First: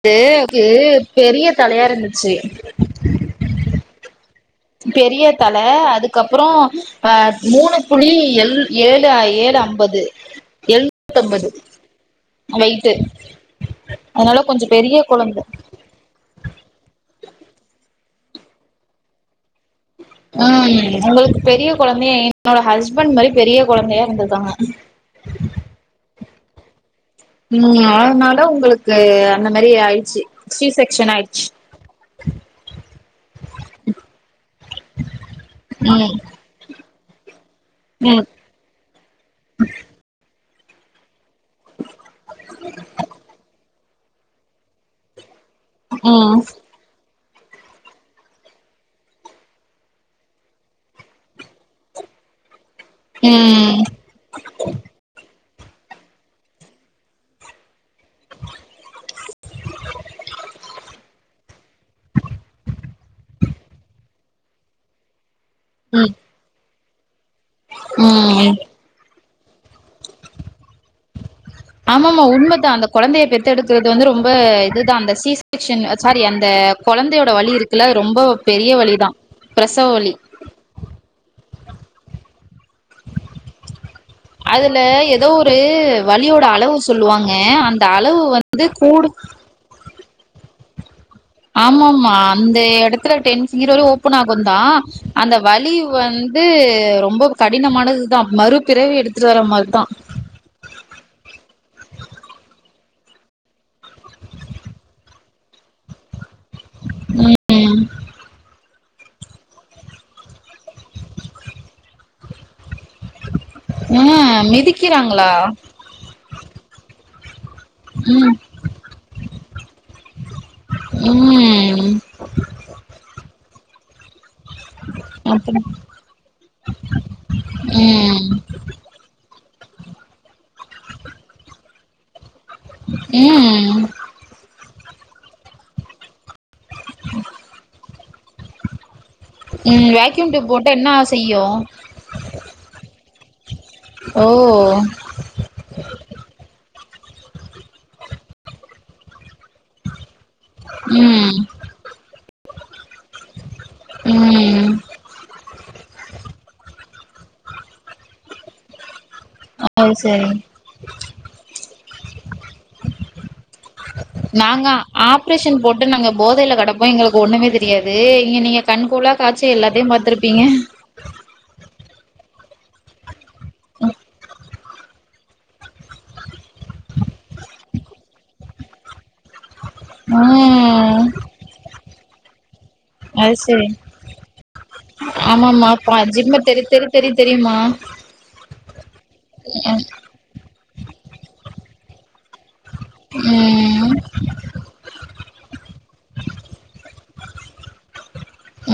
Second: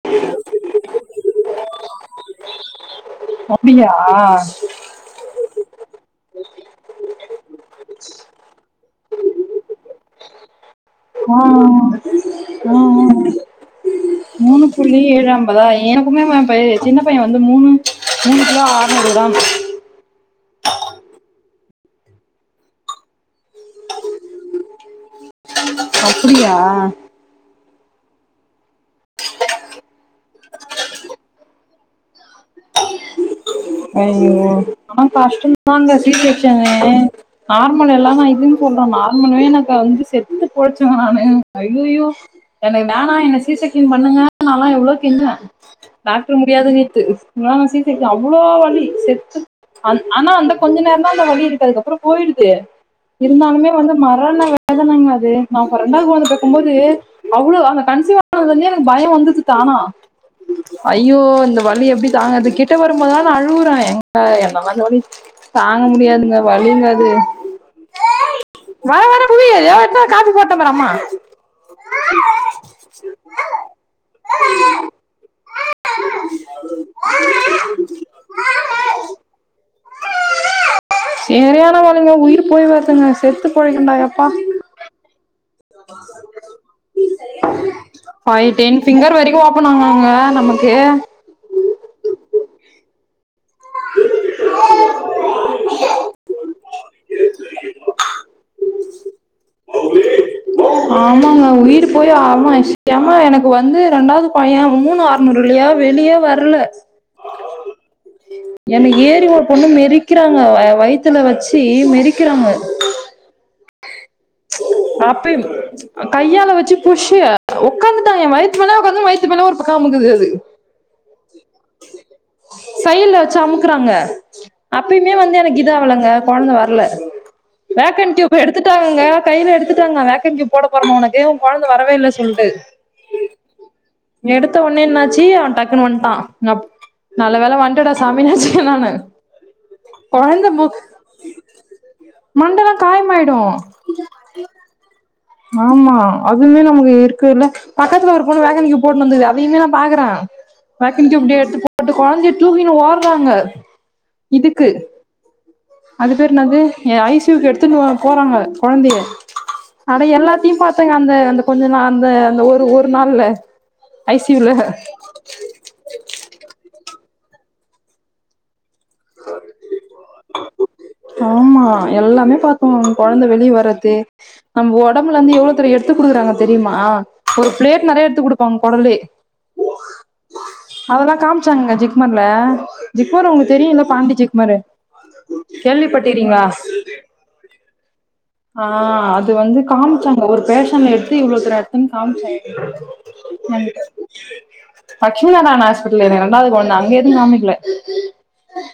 அது எனக்கு பெரிய தலயா இருந்துச்சு அப்டியா ஆ பெரிய தலை அதுக்கப்புறம் அ மூணு புள்ளி எல் ஏழு ஏழு அம்பது எ ஆஆ ஆஆ ஆஆ அதனால மூணு கொஞ்சோ பெரிய புள்ளி ஏழு கொழந்த அம்பதா எனக்குமே அவன் பை சின்ன பையன் வந்து மூணு மூணு புள்ளி ஆற்ஐமபது தான் இருந்துச்சு ம் உங்களுக்கு பெரிய கொழந்தையா என்னோட ஹஸ்பண்ட் மாரி பெரிய கொழந்தையா இருந்திருக்காங்க அப்டியா ம் அதனால உங்களுக்கு அந்த மாரி ஆயிடுச்சு சி செக் ஷன் ஆயிடுச்சு ஐய்யயோ ஆனா கஷ்டம் தாங்க ம் சீட்டு வச்சேங்க நார்மல் எல்லாம் ம் தான் இதுன்னு சொல்றேன் நார் [unintelligible] எனக்கு வந்து செ எப்டி போச்சுங்க நானு ஐய்யயோ எனக்கு வேணா என்ன சீசை தின் பண்ணுங்க நாலா எவ்ளோ தின்னுவே டாக்டர் ம் முடியாதுனித்து முலா நாசி சிக் அவ் அவ்ளோ வலி செத்து அன் ஆனா அந்த கொஞ்ச நேரோ தா அந்த வலி இருக்கதுக்கு அதுக்புறோ போயிடுது இருந்தாலுமே வந்து மரண்ண வேதனங்க அது நாங்கரெண்டாவது கொழந்த பெக்கும் போது அவ்வளவு அது கன்சீவ் ஆனதிலிருந்து எனக்கு பயம் வந்தது தானா ஐயோ இந்த வலி எப்டி தாங்கிறது கிட்ட பத நாள் அழுவுற எங்க என்னதா தோழி தாங்க ம் முடியாதுங்க வலிங்க அ ம் எங் புரிய எதோ எத் காபி போட்டம் பாரு அம்மா ஆமாஆமா உண்மதா அந்த கொழந்தைய பெத்தெடுக்குறது வந்து ரொம்ப இதுதா அந்த சி செக்சன் சாரி அந்த கொழந்தையோட வலி இருக்குல ரொம்ப பெரிய வலிதா பிரசவ வலி சரியான வலிங்க உயிர்ப் போய் வருதுங்க செத்து பொழிக்கண்டாயப்பா அதுல ஏதோ ஒரு வழியோட அளவு சொல்லுவாங்க அந்த அளவு ஃபைவ் வந்து கூடு அது ஆமா ஆமா அந்த எடத்துல டென் கிறளவு ஓப்பன் ஆகு தா அந்த வலி வந்து ரொம்ப கடினமானதுதா மறுபிறவி எடுத்துட்டு வர மாரிதா எம்மா எனக்கு வந்து ரெண்டாவது பைய மூணு அறுநூறு இல்லியா வெளியே வர வர்ல ம். என்ன ஏறி ஒரு பொண்ணு மெறிக்கிறாங்க வயித்துல வச்சு மிறிக்கிறாங்க ம். மிதிக்கிறாங்களா? அப்ப கையால வச்சு புஷு உடக்காந்துட்டா எ ம். வயத்து மேல உக்காந்து வயத்து மேல ஒரு பக்கம் அமுக்குது அது ம். சைடுல்ல வச்சு அமுக் இருக்குறாங்க அப்பயுமே வந்து எனக்கு அப்புறம் இதாவளங்க கொழந்த வரல வேக்கண் ம். டியூப் எடுத்துட்டாங்கங்க கைலஎடுத்துட்டாங்க வேகன்யுப் போட போறம உனக்கு ஒ கொழந்தை வரவே இல்ல சொல்ட்டு ம் எடுத்த ஒன்னே என்னாச்சு அவெ டக்குன்னு வன்டா நப் நல்ல வேல வந்டடா சாமி நெனச்சேன்நானு ம் வேக்யூம் டியூப் கொழந்தை போட்டா முக்கு என்ன செய்யு மண்டெல்லா காயமாயிடு ஓ ஆமா அது நமக்கு இருக்கு இல்ல பக்கத்துல ஒரு பொண்ணு வேக்கண் டியூப் போட்டுட்டு இருந்துது அதையுமே நா பாக்குறேன் வக்கண்டியூப் ம் அப்டி எடுத்து போட்டு கொழந்தையை தூக்கினு ஓடுறாங்க ம் இதுக்கு அது பேர் என்னது ஐ சி யுக்கு எடுத்து போறாங்க கொழந்தைய அது அடா சரி எல்லாத்தையும் பாத்தேங்க அந்த அந்த கொஞ்ச நாள் அந்த அந்த ஒரு ஒரு நாள்ல ஐ சி யூல நாங்க ஆப்ரேஷன் போட்டு நாங்க போதையில கெடப்போ எங்களுக்கு ஒண்ணுமே தெரியாது இங்க நீங்க கண் கொள்ளா காட்சி எல்லாத்தையும் பாத்திருப்பீங்க ஆமா எல்லா எல்லாமே பாத்தோம் கொழந்த வெளிய வரது நம்ம உடம்புல இருந்து எவ்ளோ தர எடுத்து குடுக்குறாங்க தெரியுமா ஒரு பிளேட் நெறைய எடுத்து குடுப்பாங்க குடலே ம் அதெல்லாம் காமிச்சாங்க ஜிக்மர்ல ஜிக்மர் அது உங்க தெரியும்ல பாண்டி ஜிக்மரு ஆமா பா கேள்விப்பட்டிறீங்களா ஜிக்மர் தெரி தெரி தெரி தெரியுமா ஆ அது வந்து காமிச்சாங்க ஒருத்த பேஷன்ல எடுத்து இவ்ளோக்கு ரெத்தம்னு காமிச்சாங்க ம் லட்சுமி நாராயணன் ஹாஸ்பிடல் ல என்னோட இண்டாவது கொழந்த அங்க காமிக்கல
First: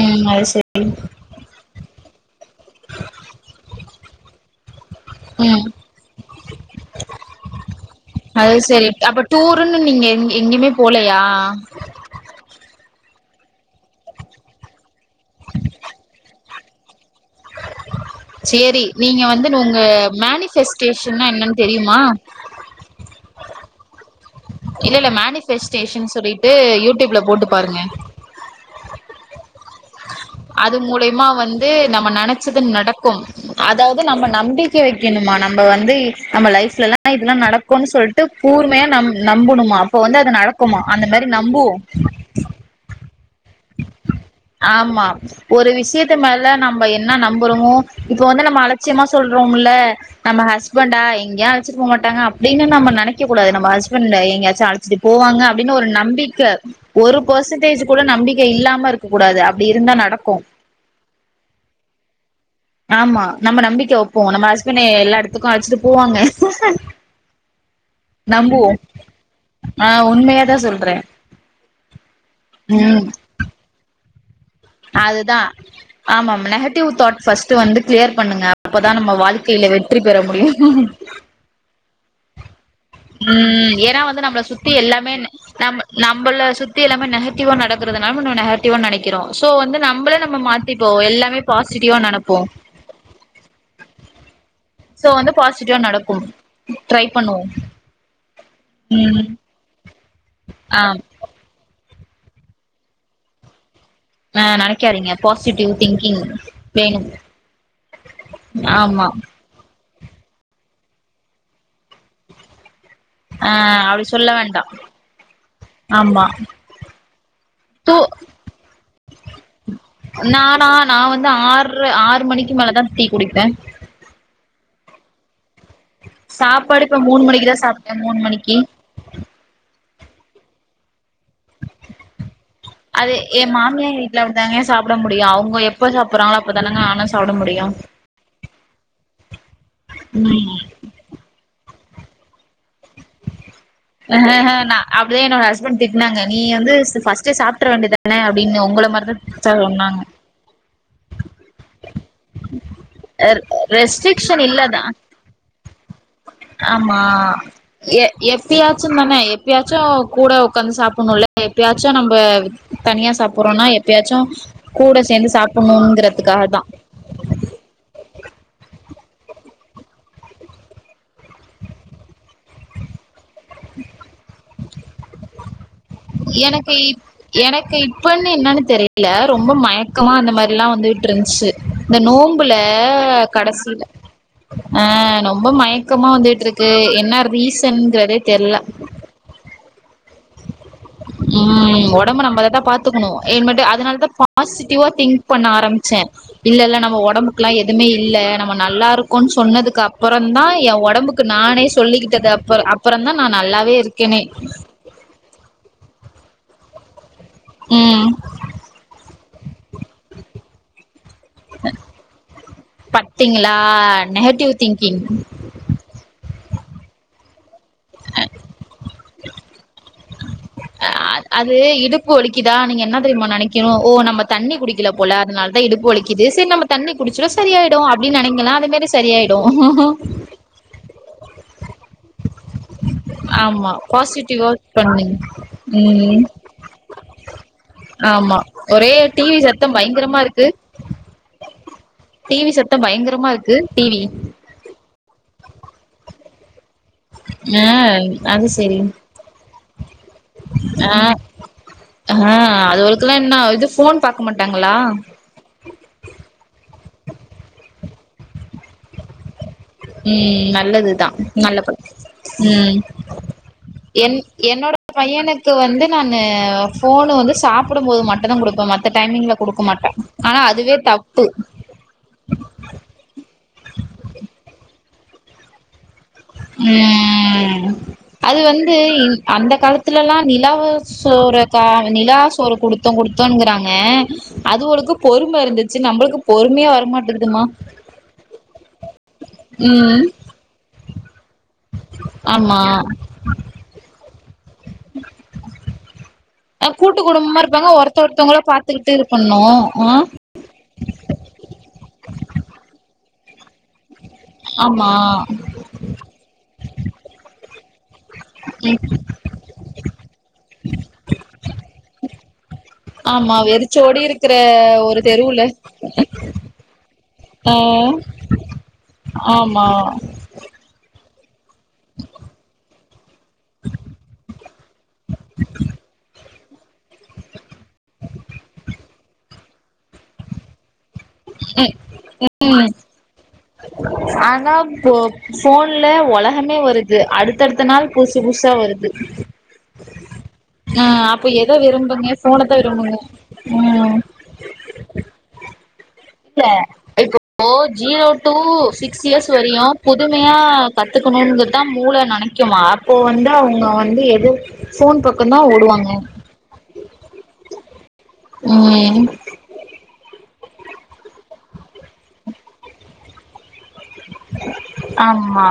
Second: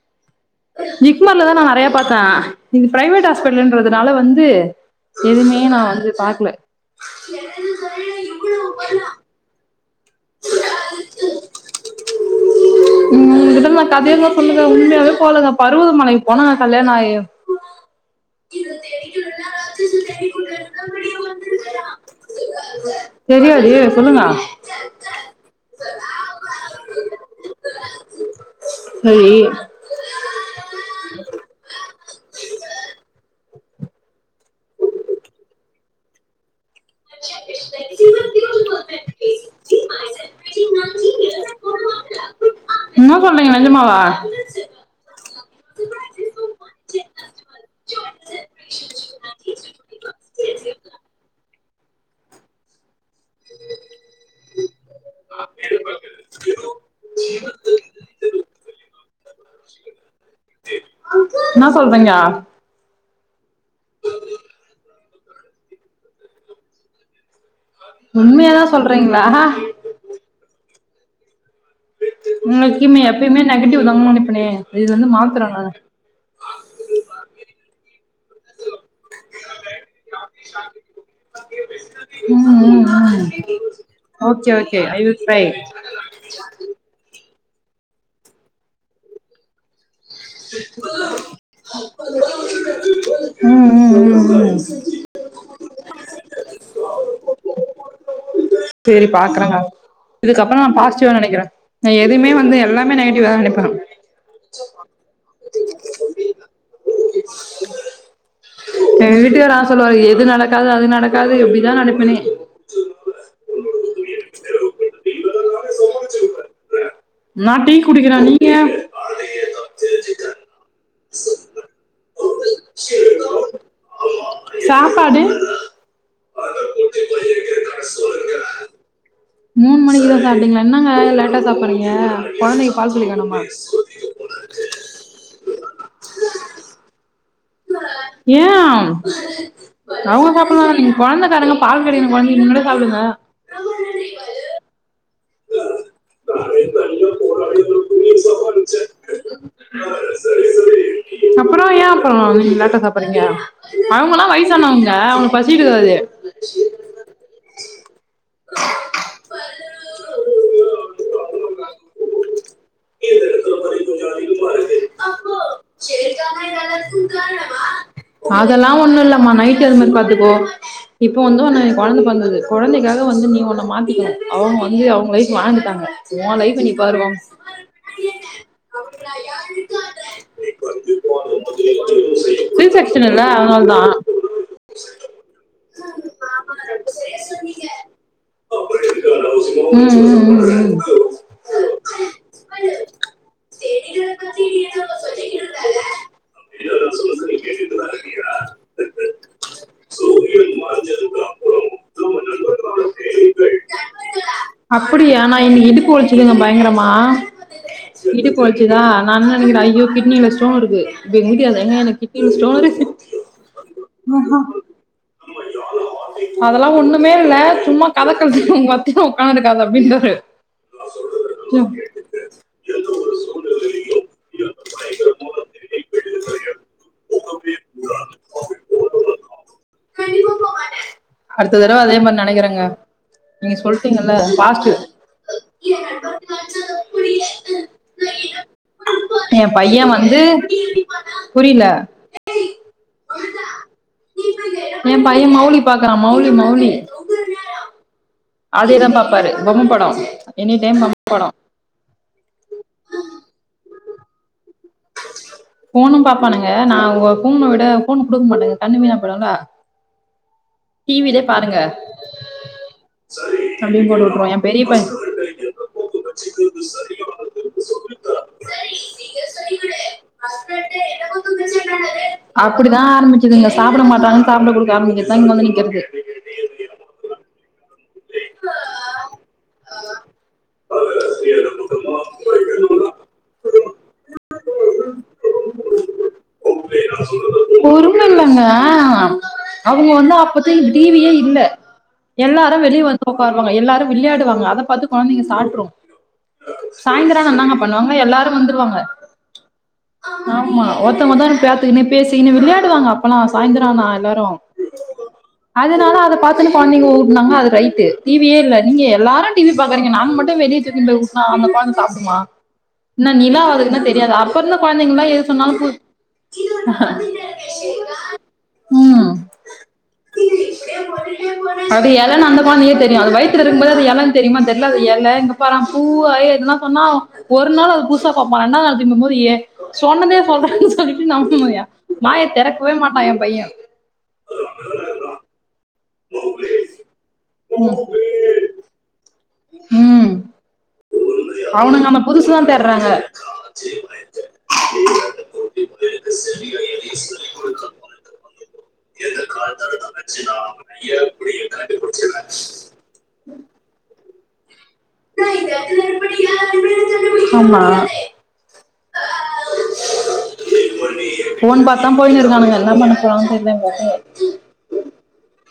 ம் அது செரி பாத்தன் இது பிரைவேட் ஹாஸ்பிட்டல்ன்றதுனால வந் து எதுவுமே ம் நா வந்து பாக்கல னும் நீங்க எங்கயுமே போலையா உன்கிட்ட கதையெல்லாம் சொல்லுவேன் உண்மையாவே [unintelligible] பருவதமலை போனேன் கல்யாணம் ஆகி செரி நீங்க வந்து உங்க மேனிபெஸ்டேஷா என்னன்னு தெரியுமா தெரியாதே சொல்லுங்க இல்ல இல்ல மேனிபெஸ்டேஷன் சொல்லிட்டு யூடியூப்ல போட்டு பாருங்க சரி அது மூலியமா வந்து நம்ம நெனைச்சது நடக்கும் அதாவது நம்ம நம்பிக்கை வைக்கணுமா நம்ம வந்து நம்ம லைஃப் இதெல்லா நடக்கும்ன்னனு சொல்லிட்டு கூர்மையா நம் நம்பணுமா அப்ப வந்து அது நடக்குமா அந்த மாரி நம்புவோ என்ன சொல்றீங்க நெஜமாவா ஆமா ஒரு விஷயத்த மேல நம்ம என்ன நம்புறோமோ இப்ப வந்து நம்ம அலட்சியமா சொல்றோம்ல நம்ம ஹஸ்பண்டா எங்கயா ச்சு போ மாட்டாங்க அப்டின்னு நம்ம நனைக் க கூடாது நம்ம ஹஸ்பண்ட் எங்கயாச்சு அழச்சிட்டு போவாங்க அப்படின்னு ஒரு நம்பிக்க ஒரு பெர்சன்டேஜ் கூட நம்பிக் இல்லாம இருக்க கூடாது அப்டி இருந்தா நடக் என்னா சொல்ரிங்க ஆமா நம்ம நம்பிக்கை ஒப்போமக்ஷ நம்ம ஹஸ்பண்ட் எல்லா எடத்துக்கு அழச்சுட்டு போவாங்க உண்மையாதா நம்புவோ சொல்றீங்களா ஆ உண்மையாதா சொல்றே உனக்கு ம் எப்பையுமே நெகட்டிவ் தம்மா ப்னே அதுதா ஆமா நெஹட்டிவ் தாட்ஸ் ஃபஸ்ட்டு வந்துட் பண்ணுங்க அப்பதா நம்ம வாழ்க்கையில வெற்றி பெற முடியு ம் ம் ம் ஏன்னா வந்து நம்மள ஓகே சுத்தி ஓகே ஐ எல்லாமே வில் ட்ரை நம் நம்மள சுத்தி எல்லாமே நெஹ ட்டிவா நடக்குறதுால நம்ம நெஹடிவா நெனைக்கிறோ சோ வந்து நம்ள ம் நெனப்போ ம் ம் ம் சோ வந்து பாசிட்டிவா நடக்கு ட்ரை பண்ணுவோ செரி ம் பாக்குறேங்க இதுக்கப்புறோ நா ஆ பாசிட்டிவா நினைக்கிறே நா எதுவுமே வந்து எல்லாமே நெகட்டிவா தா நெனைப்பே ஆ நினைக்காரீங்க பாசிட்டிவ் திங்கிங் வேணு ஆமா எங்க வீட்டுக்காரு சொல்லுவாரு எது நடக்காது அது நடக்காது எப்படிதா நெனைப்பனே ஆ அப்டி சொல்ல வேண்டா ஆமா நா டீ து குடிக்கிறே நீங்க நானா நா வந்து ஆறு ஆறு மணிக்கு மேலதா டீ குடிப்பே சாப்பாடு சாப்பாடு இப்ப மூணு மணிக்கு தா சாப்ட்டே மூணு மணிக்கி மூணுமணிக்குதா சாப்டிங்களா என்னங்க லேட் அது வேணாமா என் மாமியர் வீட்ல விந்தாங்க சாப்பிட முடியும் அவுங்க எப்ப சாப்பிடுறாங்களோ அப்பறதானாங்க நானும் சாப்பிட முடி ஏன் அவுங்க சாப்பிட நீங்க குழந்தைக்காரங்க பால் கெடைக்கனும் குழந்தைக்குனுட்டு சாப்பிடுங்க ஆஹஹ நா என்னோட ஹஸ்பண்ட் திட்னாங்க நீ வந்து சாப்ட்டுற வேண்டிதானே அப்படின்னு உங்கள மாரி தான் சொன்னாங்க அப்புறோ ஏ அப்புறோ நீங்க லேட்டா சாப்பறீங்க அவங்கல்லா ரெஸ்ட்ரிகஷன் இல்ல தான் வயசானவங்க அவங்களுக்கு பசி எடுக்காது ஆமா எப்பாச்சும் தானே எப்பயாச்சும் கூட உக்காந்து சாப்பிடணும்ல்ல எப்பயாச்சும் நம்ம தனியா சாப்பிடுறோம்னா எப்பயாச்சும் கூட சேர்ந்து சாப்பிடணும்ங்கிறதுக்காக தான் அதெல்லா ஒண்ணு நைட் அது மாரி பார்த்துக்கோ இப்ப வந்து குழந்தை பொறந்து இருக்கு குழந்தைக்காக வந்து நீ ஒண்ண மாத்திக்கணும் அவூங்க இல்லயே அவுங்களே சாஞ்சுட்டாங்க எனக்கு எனக்கு இப்பன்னு என்னன்னு தெரியல ரொம்ப மயக்கமா அந்த மாதிரி எல்லாம் வந்துட்டு இருந்துச்சு இந்த நோன்ம்புல சி செக்ஷன் இல்ல அதனாலதா கடைசில ஆ ரொம்ப மயக்கமா வந்துட்டு இருக்கு என்ன ரீசன்ங்கிறதே தெர்ல ம் ம் ம் ம் ம் உடம்பு நம்ம தான் பாத்துக்கணும் ஏ மட்டும் அதனாலதான் பாசிட்டிவா திங்க் பண்ண ஆரம்பிச்சேன் இல்ல இல்ல நம்ம உடம்புக்கு எல்லாம் எதுமே இல்லை நம்ம நல்லா இருக்கோன்னு சொன்னதுக்கு அப்புறம் தான் என் உடம்புக்கு நானே சொல்லிக்கிட்டது அப்புறம் அப்புறம் தான் நான் நல்லாவே இருக்கேனே அப்படியா நா இன்னைக்கு இடுப்பு வழிச்சிதுங்க பயங்கரமா ம் [unintelligible] போச்சுதா நான் என்ன நினைக்கிறேன் ஐய்யோ கிட்னில ஸ்டோன் இருக்கு இப்ப முடியாது எங்க எனக்கு கிட்னில ஸ்டோன் இருக்கு பத்தீங்களா நெகட்டிவ் திங்கிங் அதெல்லாம் ஒன்னுமே இல்ல சும்மா கத கடிச்சம் [unintelligible] அது ம், இடுப்பு வலிக்குதா நீங்க என்ன தெரியுமா நெனைக்கனும் ஓ நம்ம தண்ணி குடிக்கல போல அதனால தான் இடுப்பு வலிக்குது செரி நம்ம தண்ணி குடிச்சோம்னா சரி ஆயிடும் அப்டின்னு நெனைக்கலாம் அதே மாரி சரி ஆயிடும் அடுத்த தடவ அதே மாரி நெனைக்குறேங்க ஆமா பாசிட்டிவா ஒர்க் பண்றீங்க ம் ஆமா ஒரே டி வி என் சத்தம் பையன் பயங்கரமா வந்து இருக்கு புரியல டி வி சத்தம் பயங்கரமா இருக்கு டி வி என் பையன் மௌலி பாக்றான் மௌலி மௌலி ஆ அது அதே செரி தான் பாப்பாரு பொம்மை படம் எனி டைம் ஆ பொம்மை படம் அது அவளுக்கெல்லா இன்னு இது ஃபோன் பாக்கமாட் மொவனும் பாப்பானுங்க நா ஒரு பொண்ண விட பொண்ணு குடுக்க மாட்டாங்க தனிமையா பழகுனா ம் நல்லதுதான் நல்ல ப ம் அப்டின்னு போட்டு என் விட்ருவோ பெரிய என்னோட பைய பையனுக்கு வந்து நான்னு ஃபோனு வந்து சாப்படும் போது மட்டும் தான் குடுப்பேன் மத்த டைமிங்ல குடுக்க மாட்டே ஆனா அதுவே தப்பு அப்டிதான் ஆரம்பிச்சதுங்க சாப்பிட மாட்டான்னு சாப்பிட குடுக்க அங்க குடுத்தா இங்க ஒன்னு கேக்குது ம் அது வந்து அந்த காலத்துல எல்லா நிலாவ சோற கா நிலா சோறு குடுத்தோம் குடுத்தோனுன்கிறாங்க அந்த அளவுக்கு பொறும இருந்துச்சி நம்மளுக்கு பொறுமயே வரமாட்டேங்குதுமா பொறும இல்லங்க அவங்க ம் வந்து அப்பத்திக்கு டிவியே இல்ல எல்லா ஆமா வெளிய வந்து உக்காருவங்க எல்லாரும் விளயாட அத பாத்து கொழந்தைங்க சாப்பிட்டுறும் அ கூட்டு சாய்ந்தரம் ஆனா குடும்பமா என்னங்க இருப்பாங்க பண்ணுவாங்க ஒருத்த எல்லாரும் ஒருத்தவங்கள வந்துருவாங்க பாத்துக்கிட்டு இது பண்ணு ஆ ஆமா ஒருத்தர பாத்துன்னே விளையாடுவாங்க அப்பலா சாயந்தோரம் ஆமா அதனால அத பாத்துணு கொழந்தைங்க ஒடுனாங்க ரைட் டிவியே இல்ல நீங்க எல்லாரும் டிவி பாக்கறீங்க நாங்க மட்டும் வெளிய தூக்கி போய் உட்ட அந்த கொழந்த பாவம் சாப்டுமா என்ன ஆமா நீலா அதுக்குன்ன வெறிச்சோடி தெரியாது இருக்கிற அப்பிறந்த ஒரு குழந்தைங்காலாம் எது தெருவுல சொன்னாலும் ஆ ம் ஆமா அது எல ந அந்த தெரியும் அது வயத்துல இருக்கு போதே எலனு தெரியுமா தெரியல அது இல இங்க பாறேன பூ அதுலாம் சொன்னா ஒரு நாள் அது புதுசா பாபான் இண்டாவது நாள் திரும்பும்போது ஏ சொன்னதே சொல்றேன்னு சொல்லி [unintelligible] வாய திறக்கவே மாட்டான் என் பையன் ஆனா போ போன் போன்ல உலகமே வருது அடுத்தடுத்த நாள் புதுசு புதுசா வருது ம் ஆ அப்ப எத அவனுங்க அந்த விரும்புங்க புதுசுதா போன்ன தான் தேட்றாங்க விரும்புங்க ம் இல்ல இப்ப ஜீரோ டூ சிக்ஸ் இயர்ஸ் வரையும் புதுமையா கத்துக்கணுங்கதான் மூளை நினைக்குமா அப்போ வந்து அவங்க வந்து எது போன் பக்கம் தா ஓடுவாங்க ஆமா ம் போன் பாத்து தான் போயினுருக்கனுங்க என்ன பண்ண போறோம்னு தெரிலங்க ஆமா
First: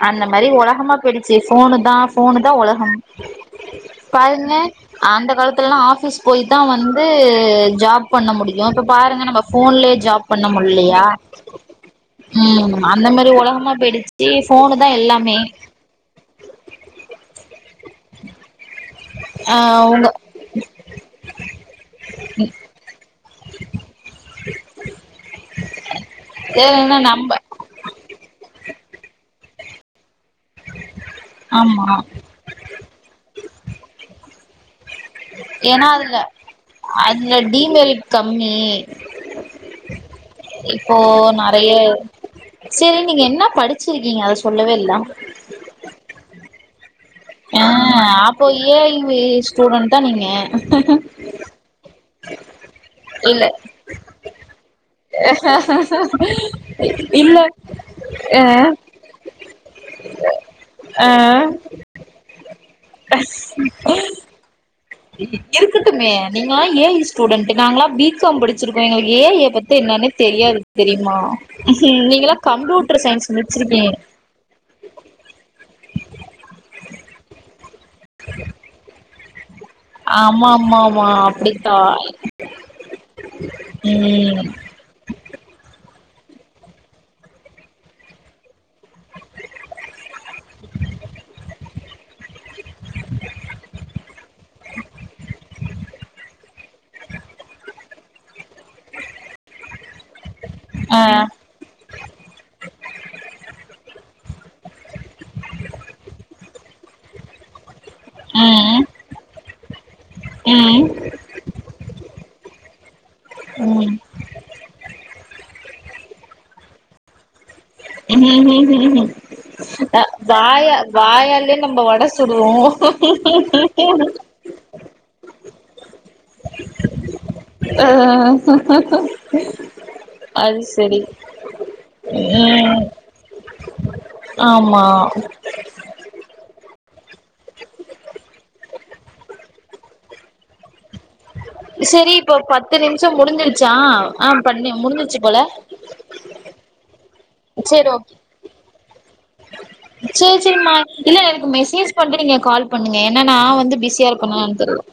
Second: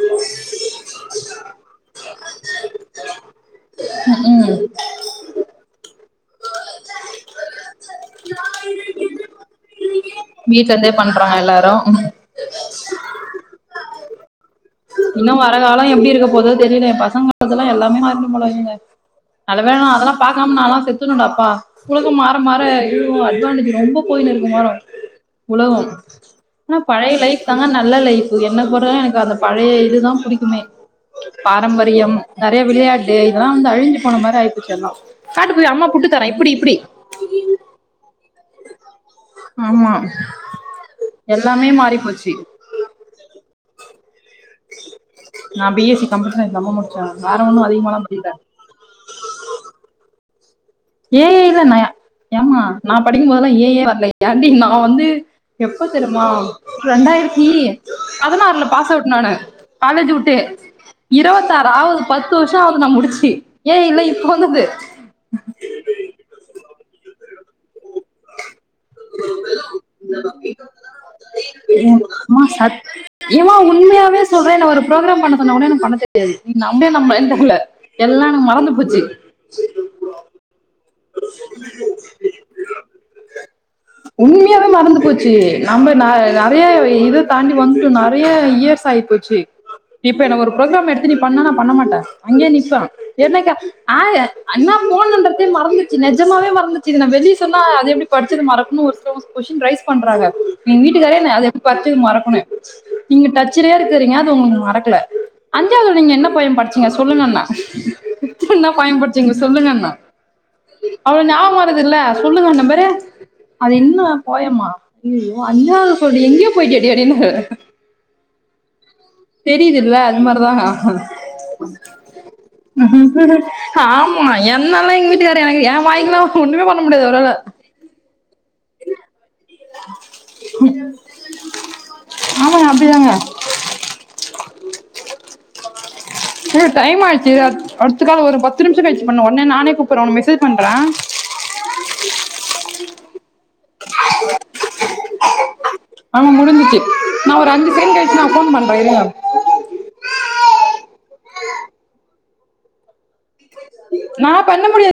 அ அந்த மாரி உலகமா போயிடுச்சு போன்னு தா போணு தான் உலகம் பாருங்க ம் அந்த காலத்துலாம் ஆபீஸ் போய் தா வந்து ஜாப் பண்ண முடியும் இப்ப பாருங்க நம்ம போன்லயே ஜாப் பண்ண வீட்ல இருந்தே முடியலையா பண்றாங்க எல்லாரும் ம் ம் அந்த மாரி உலகமா போயிடுச்சி இன்னும் வர காலோ எப்படி இருக்க போதோ தெரியல பசங்கதெல்லா எல்லாமே மாற போறருக்குங்க. ஆ நல்லவேல உங்க அதெல்லா பாக்காம நாலா செத்துரணுடாப்பா புழுக்கோ மாற மாற இன்னு இனோ எனக் ரொம்ப போய்னுருக்குமா உலகோ ஆனா ஏன்னா பழைய நம்ப லைஃப் தாங்க நல்ல லைஃப்பு என்ன அதுபோற எனக்கு அத பழைய இதுதா புடிக் குமே ஆமா பாரம்பரியம் நெறைய விளையாட்டு இதெல்லா வந்து அழிஞ்சு போன மாதிரி ஆயிட் க்கணு ஏன்னா அதுல அதுல டிமெரிட் கம்மி ஆமா இப்போ எல்லாமே நறைய மாறி போச்சு சரி நீங்க என்னப் படிச்சிருக்கீங்க அத சொ நா பி எஸ்சி கம்ப்யூட்டர் சயின்ஸ் நம்மமட் ஆ அப்போ ஏ ஐ ஸ்டூடெ தா நீங்க ஏ ஐ தா நா ஏ ஏமா நா இல்ல படிக்குபோதுெல்லா ஏ ஐ லா வரல ஏண்டி நா வந்து எப்ப தெரியுமா இல்ல ரெண்டாயிரத்தி பதினாறுல பாஸ் அவுட் நானு காலேஜ் வுட்டு இருவத்தாறு ஆவுது பத்து வர் ஷோ ஆகு நா முடிச்சி ஏ ஐ லா இப்ப வந்தது ம் இருக்கட்டுமே நீங்களா ஏ ஐ ஸ்டூடென்ட் நாங்களா பி காம் படிச் தெரியுமா நீங்கல்லா மா சத் கம்ப்யூட்டர் சயின்ஸ் ஏமா முடிச்சிருக்கீங்க உண்மையாவே சொல்றே என்ன ஒரு ப்ரோக்ராம் பண்ண சொன்னா கூட எனக் பண்ண தெரியாது நீ நம்பளே நம்பரனாலே எல்லா எனக் மறந்து போச்சு சரி ஆமா ஆமா ஆமா அப்டித்தா ம் உண்மையாவே மறந்து போச்சு நம்ம ந நறைய இது தாண்டி வந்துட்டு நறைய இயர்ஸ் ஆயிப்போச்சு இப் இப்ப என்ன ஒரு புரோக்ராம் எடுத்து நீ பண்ணும்னா நா பண்ண மாட்ட அஞ்சே நிமிஷோ என்னக்கா ஆ அண்ணா ஃபோன் நம்பர்க்கே மறந்து நிஜமாவே மறந்துச்சு இதன்னா வெஜி சொல்லா அது எப்டி படிச்சது மறக்கணு ஒரு சிலவங்க கொஷின் ரைஸ் பண்றாங்க எங் வீட்டுக்காரே ஆ என்ன அத எப்டி படிச்சது மறக்கும்ணு நீங்க டச்சுலையே இருக்கறீங்க அது உங்களுக்கு மறக்கல அஞ்சாவுதுல நீங்க என்ன போய படிச்சீங்க சொல்லுங்கனா என்ன ம் போயன்படுச்சிங்க சொல்லுங்கன்னா ம் அவன் ஞாபம் வருதுல சொல்லுங்க நம்பரு அது இன்னும் போயமா இல்லியே ஓ அஞ்சாவது சொல்லி எங்கயே போய்டியேடி அப்டின்னாவ ம் ம் ம் தெரியுதுல்ல அது மாரிதான் வாயா வாயாலே நம்ம வட சுடுவோ ஆமா என்னல்லாம் எங்க வீட்டுக்காரரு எனக்கு என் வாய்க்குலா ஒண்ணுமே பண்ண முடியாது அவரால ஆ அது செரி ஆமாங்க ம் அப்டிதாங்க ஆமா இல்ல டைம் ஆயிடுச்சு அடுத்தக் கால் ஒரு பத்து நிமிஷம் கழிச்சு பண்றேன் உடனே நானே கூப்பிடறன் உனக்கு மெசேஜ் பண்றேன் செரி இப்போ பத்து நிமிஷம் முடிஞ்சிருச்சா ஆ பண்ணிமுடிஞ்சிச்சு போல ஆமா முடிஞ்சிச்சு நா ஒரு அஞ்சு செரி செகண்ட் ஓகே கழிச்சு நா ஃபோன் பண்றே இருங்க செரி செரி மா இல்ல எனக்கு மெசேஜ் பண்றீங்க கால் பண்ணுங்க ஏன்னா நா வந்து பிஸியா நா இருக்கேனானு பண்ண தெரில முடியாது